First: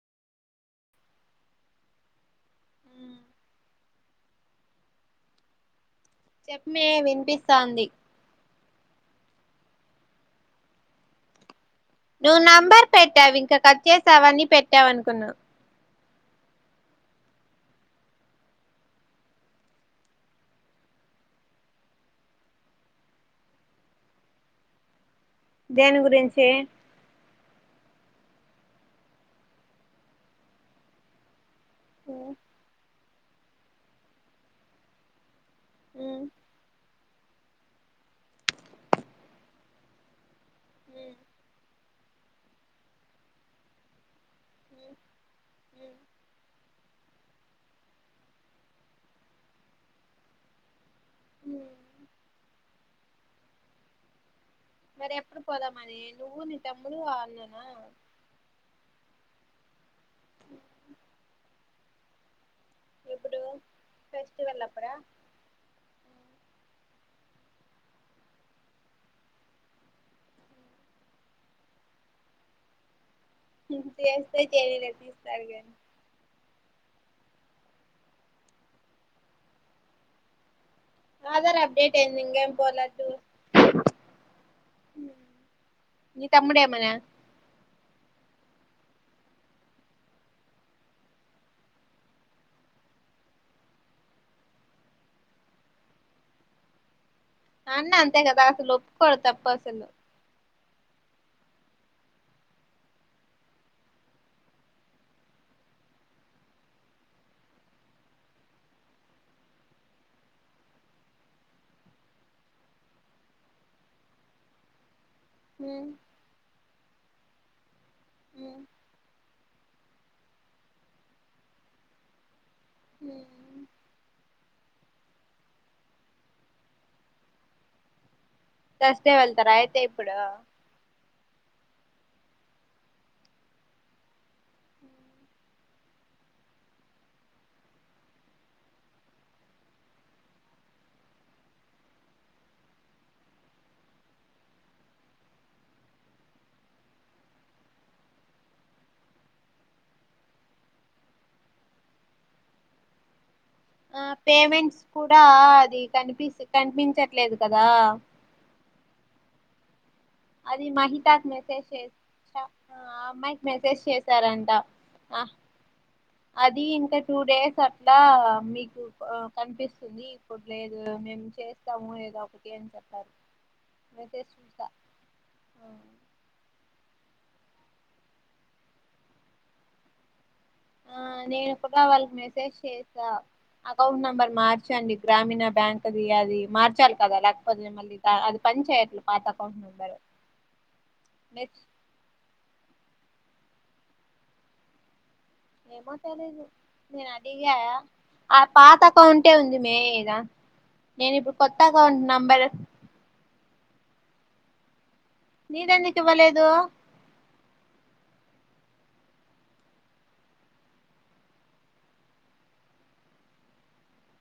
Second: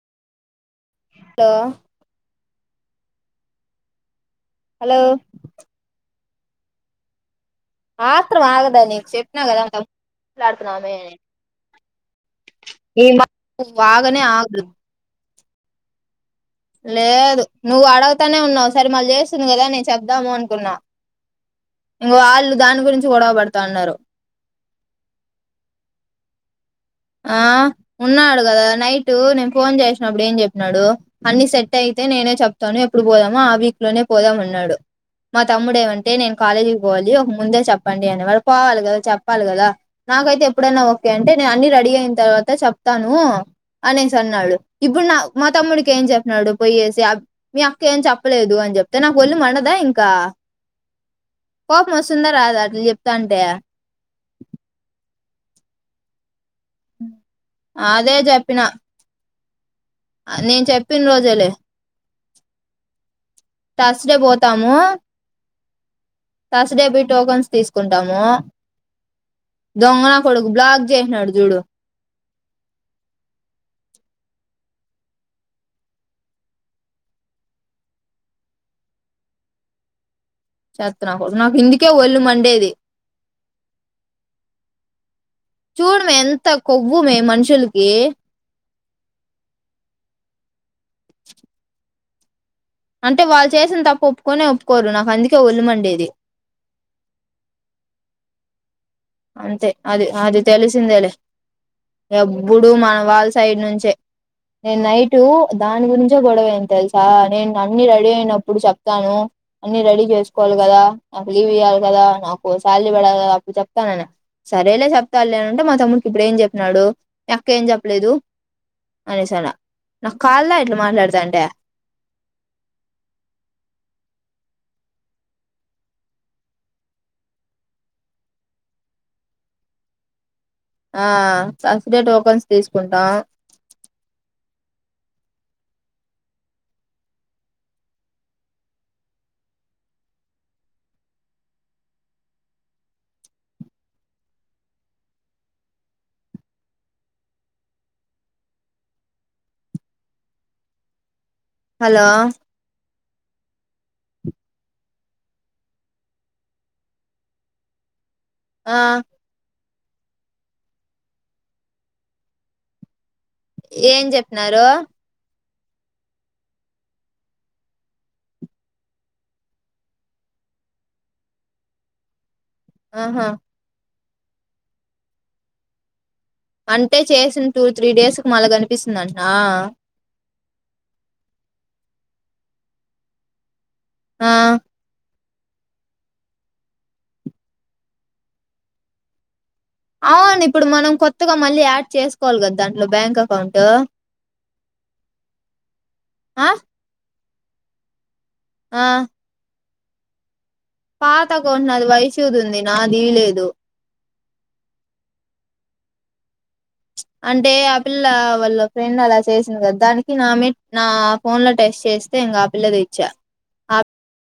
లో అ [unintelligible] హలో చెప్పు మే వినిపిస్ ఆత్రం ఆగ దా నీకు చెప్పిన కదా మాట్లాడుతున్నామే అని నువ్వు నంబర్ పెట్టావు ఇంకా కట్ ఆగనే చేసావు వాని ఆగదు పెట్టావు అనుకున్నా లేదు నువ్వు అడగుతానే ఉన్నావు సరి మళ్ళీ చేస్తుంది కదా నేను చెప్తాము అనుకున్నా ఇంగో ఆళ్ళు దాని గురించి గొడవ పడతాన్నారు దేని గురించి ఆ ఉన్నాడు గదా నైట్ నేను ఫోన్ జేసినప్పుడు ఏం చెప్పినాడు అన్ని సెట్ ట్ అయితే నేనే చెప్తాను ఎపు ఇప్పుడు పోదామా ఆ వీక్ లోనే పోదాం అన్నాడు మా తమ్ముడు ఏమంటే నేను కాలేజీ కోవాలి ఒక ముందే చెప్పండి అనే వాళ్లు పోవాలి కదా? చెప్పాలి కదా? నాకైతే ఎప్ ఎప్పుడన్న ఓకే అంటే, నే అన్నీ రడి రెడీ అయిన్తర్వాత చెప్తానూ, అనేసి అన్ న్నాడు ఇప్పుడు నా మా తమ్ముడికి ఏం చెప్పినాడు పోయేస్? జాబ్ మీ అక్క ఏం చెప్పలేదు అని చెప్తే, నాకు ఒళ్ళు మండదా ఇంకా? కోపమస్తుందా రాదా? అట్ల చెప్ దంటే? మరి ఎప్పుడు పోదామ్మరి? నువ్వు నిన్ ఆదే జెప్పిన. అ, నేన్ చెప్పిన రోజేలే. ఎప్పుడు తర్స్ డే ఫెస్టివల్ పోతామూ అప్పుడా తర్స్ డే బోయ్ టోకన్స్ తీసుకుంటాము. దొంగనా కొడుకు బ్లాక్ చేసినాడు, జూడు. చేస్తే చేయనిలే, తీస్తాడు గని? చెత్త నాకొడుకు, నాకు ఆధార్ ఇందుకే అప్డేట్ ఒల్లు అయింది ఇంకేం మండేది. పోలా టూర్ చూడు మే, నీ ఎంత తమ్ముడేమనా కొవ్వు మే మనుషులు. ఏ? [inaudible] అంటే వాళ్ళు చేసిన్తప్పు ఒప్పుకొనే ఒప్పుకోరు. నాకు అందుకే ఒళ్ళుమండేది? ఆ అన్న అంతే కదా, అసలొప్ అంతే, అది ఆది. తెలిసిందేలే, ఎప్పుడు మన వాళ సైడ్ నుంచే. నేన్ నైటు దానిగురించే గొడవైంది తెల్సా? నేన్ అన్నీ రెడీ ఐనప్పుడు చెప్తాను. అన్ని రెడీ చేసుకోవాల్గదా? నాకు లీవ్ ఇయ్యాల్గాదా? నాకు సాలరీ పడాలి గదా? అపుడు చెప్ త్తానన్, సరేలే చెప్ తల్లెమనుంటే మా తమ్ముడికి ఇప్పుడేం చెప్పినాడు? అక్కెం చెప్ లేదు అనేసన్న. నాక్ కాల్దా ఇట్ల మాట్లాడతాంటే? హ్మ్ తెస్తే వెళ్తారా అయితే ఇప్పుడు? ఆ ఫస్ట్ డే టోకన్స్ తీసుకుంటాం. హలో ఆ పేమెంట్స్ కూడా, అది కనిపిస్ కనిపించట్లేదు కదా? ఆ అది మాహితాక్ మెసేజ్ చేస్ స్నా. ఆప్ అమ్మాయికి మెసేజ్ ఏం చేసారంట, చెప్పినారు ఆహ్ అది ఇంకా టూ డేస్ అట్లా మీకు ఆ కన్పిస్తుంది, ఇప్పుడు లేదు. మేము చేస్తాము ఏదో ఒకట్ ఏం చెప్పారు. ఆహా అయితే చూసా. ఆహా. అంటే? చేసిన్ టూ, త్రీ డేస్ కు మళ్ళ కనిపిస్తుందంటనా? ఆ నేను కూడా వాళ్ళకి మెసేజ్ చేసా అకౌంట్ ఆ నెంబర్ మార్చండి ఇటు గ్రామీణ బ్యాంక్ది అది మార్చాలి కదా లేకపోతే మళ్ళీ ఇక అది పనిచేయట్లేదు మాట అవును ఇప్పుడు మనం కొత్తగా మెస్ మళ్ళీ యాడ్ చేసుకోవాలి కదా దాంట్లో బ్యాంక్ అకౌంటు ఏమో తెలీదు నేను యాడ్ చెయ్యాయా ఆ పాత అకౌంటే ఉంది మేద పాత అకౌంట్ నాది వైషూ ది ఉంది నాది లేదు నీదెందుకు ఇవ్వలేదు అంటే ఆ పిల్ల వాళ్ళ ఫ్రెండ్ అలా చేసంది కదా, దానికి నామీ నా ఫోన్ లో టెస్ట్ చేస్తే ఇంకా పిల్లది ఇచ్చా. ఆ